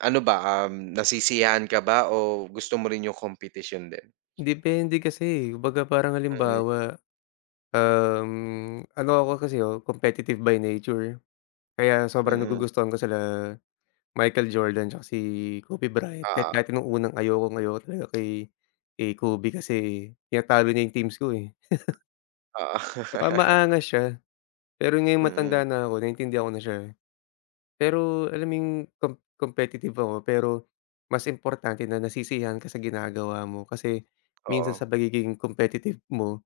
Ano ba, um, nasisiyahan ka ba o gusto mo rin yung kompetisyon din? Depende kasi, eh, kumbaga parang Mm. halimbawa. Uhm, ano ako kasi, oh, competitive by nature, kaya sobrang Mm. nagugustuhan ko sila Michael Jordan tsaka si Kobe Bryant, kahit Oo. dati nung unang ayokong ayoko talaga kay kay Kobe kasi tinatalo niya yung teams ko, eh. Oo. Tsaka maangas siya pero ngayon Mm. matanda na ako naiintindihan ko na siya, eh. Pero alam mo yung comp competitive ako pero mas importante na nasisiyahan ka sa ginagawa mo, kasi minsan Oo. sa pagiging competitive mo,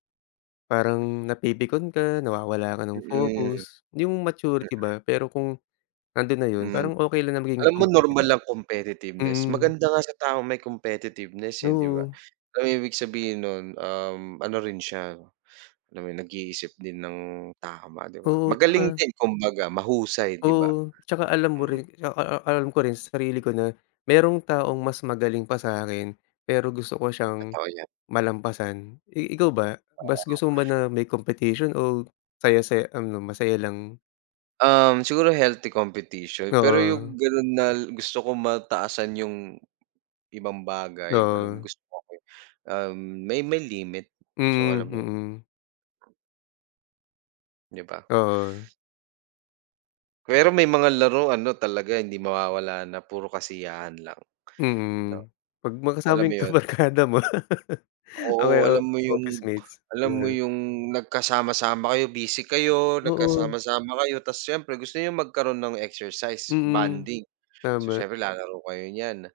parang napipikon ka nawawala ka ng Mm. focus, yung maturity Mm. ba pero kung nandun na yun Hmm. parang okay lang na maging Alam mo normal competitive. lang competitiveness Mm. maganda nga sa taong may competitiveness, eh, 'di ba? Oo. Alam mo ibig sabihin nun, uhm, ano rin siya, alam mo nag-iisip din ng tama, 'di ba? Oo, Magaling tsaka din kumbaga mahusay, 'di ba? Oo, tsaka alam mo Mm. rin a a alam ko rin sa sarili ko na merong taong mas magaling pa sa'kin pero gusto ko siyang Totoo 'yan. malampasan. I ikaw ba mas Oo. gusto mo ba na may competition o saya-saya ano masaya lang? Um, siguro healthy competition pero yung Oo. ganun nal gusto ko mataasan yung ibang bagay alam mo Oo. gus okey, uhm, may may limit. So, Mm, alam mo yun. mm. 'Di ba? Oo. Pero may mga laro ano talaga hindi mawawala na puro kasiyahan lang, 'no? Mm, pag Alam makasama mo yung yun. kabarkada mo. O, Oo, kaya alam mo yung officemates, alam mo yun. yung nagkasama-sama kayo busy kayo, Oo. nagkasama-sama kayo tas siyempre gusto niyong magkaroon ng exercise, Mm, bonding, so, tama. siyempre lalaro kayo niyan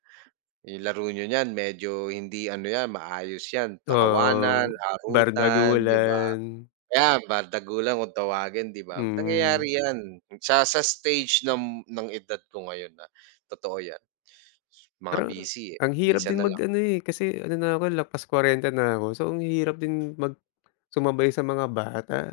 yung laro n'yo niyan medyo hindi ano 'yan maayos 'yan Ah, tawanan, uhm, harutan, 'di ba, bardagulan. ayan bardagulan kung tawagin, 'di ba, Mm. nangyayari 'yan sa sa stage nam ng edad ko ngayon na totoo 'yan. Mga Parang busy, eh, ang hirap minsan din na mag lang. ano, eh, kasi ano na ako lampas 40 na ako so, ang hirap din mag sumabay sa mga bata.